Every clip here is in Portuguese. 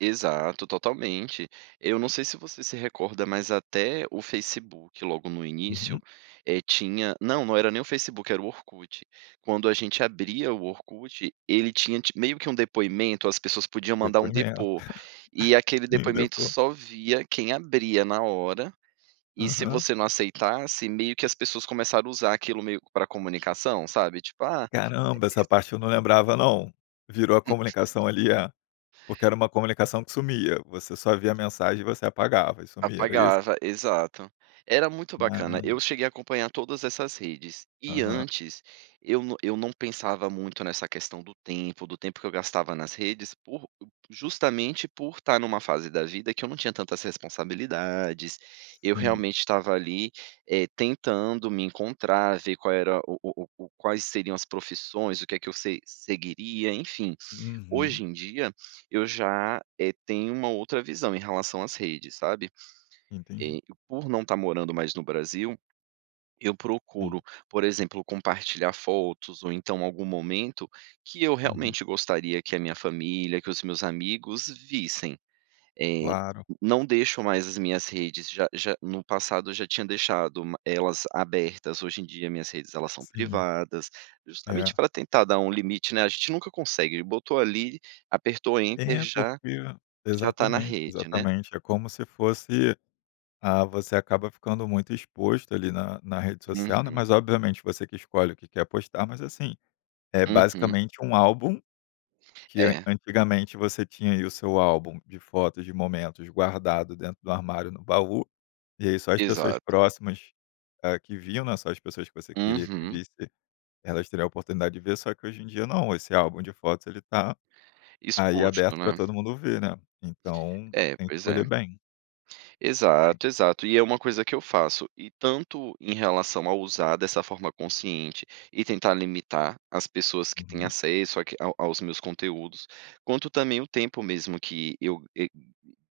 Exato, totalmente. Eu não sei se você se recorda, mas até o Facebook logo no início, Uhum. eh, tinha não, não era nem o Facebook era o Orkut. Quando a gente abria o Orkut, ele tinha ti meio que um depoimento, as pessoas podiam mandar um Depoimento. depo e aquele Sim, depoimento depo só via quem abria na hora, e se Aham. você não aceitasse, meio que as pessoas começaram a usar aquilo meio para comunicação, sabe? Tipo, ah Caramba, essa [unintelligible] parte eu não lembrava, não. Virou a comunicação ali, é? Porque era uma comunicação que sumia, você só via a mensagem e você apagava e sumia, era isso? Apagava, exato. Era muito bacana, Caramba. eu cheguei a acompanhar todas essas redes, e Aham. antes, eu não eu não pensava muito nessa questão do tempo, do tempo que eu gastava nas redes por justamente, por estar em uma fase da vida que eu não tinha tantas responsabilidades, eu Sim. realmente estava ali, eh, tentando me encontrar, ver qual era o o o, quais seriam as profissões, o que é que eu se seguiria, enfim. Hoje Uhum. em dia, eu já, eh, tenho uma outra visão em relação às redes, sabe. Entendi. E, por não estar morando mais no Brasil, eu Sim. procuro, por exemplo compartilhar fotos ou então algum momento que eu Uhum. realmente gostaria que a minha família, que os meus amigos vissem. Eh, Claro. não deixo mais as minhas redes já já no passado eu já tinha deixado elas abertas, hoje em dia minhas redes, elas são Sim. privadas, justamente É. para tentar dar um limite, né, gente nunca consegue, botou ali, apertou "enter", É, já porque já tá na exatamente, rede, né? exatamente, é como se fosse, ah, você acaba ficando muito exposto, ali na na rede social, né Uhum. mas obviamente você que escolhe o que quer postar, mas, assim, é Uhum. basicamente um álbum, que É. antigamente, você tinha aí o seu álbum de fotos, de momentos guardado dentro do armário no baú, e aí só as pessoas Exato. próximas, ah, que viam, né, só as pessoas que você queria que Uhum. visse, elas teriam a oportunidade de ver, só que hoje em dia não, esse álbum de fotos ele tá, aí Exposto, aberto para né? todo mundo ver, né. Então, É, tem que pois escolher é. bem. Tem Exato, exato, e é uma coisa que eu faço, e tanto, em relação a usar dessa forma consciente e tentar limitar as pessoas que têm Uhum. acesso aqui ao aos meus conteúdos, quanto também o tempo mesmo que eu eh,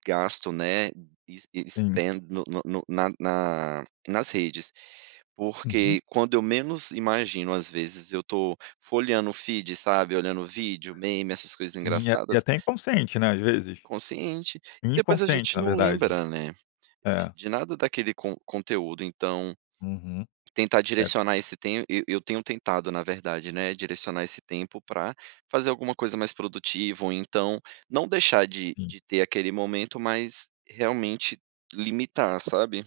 gasto, né, es esse Sim. tem no no no na na nas redes. Uhum. Porque, quando eu menos imagino, às vezes, eu estou folheando o feed, sabe. Olhando vídeo, meme, essas coisas Sim, e engraçadas a até inconsciente, né, às vezes? consciente e depois a Inconsciente, gente na não verdade. lembra, né, de É. de nada daquele con conteúdo, então Uhum. tentar É. direcionar esse tem e eu eu tenho tentado, na verdade, né, direcionar esse tempo pra fazer alguma coisa mais produtiva ou então, não deixar de Sim. de ter aquele momento, mas, realmente, limitar, sabe.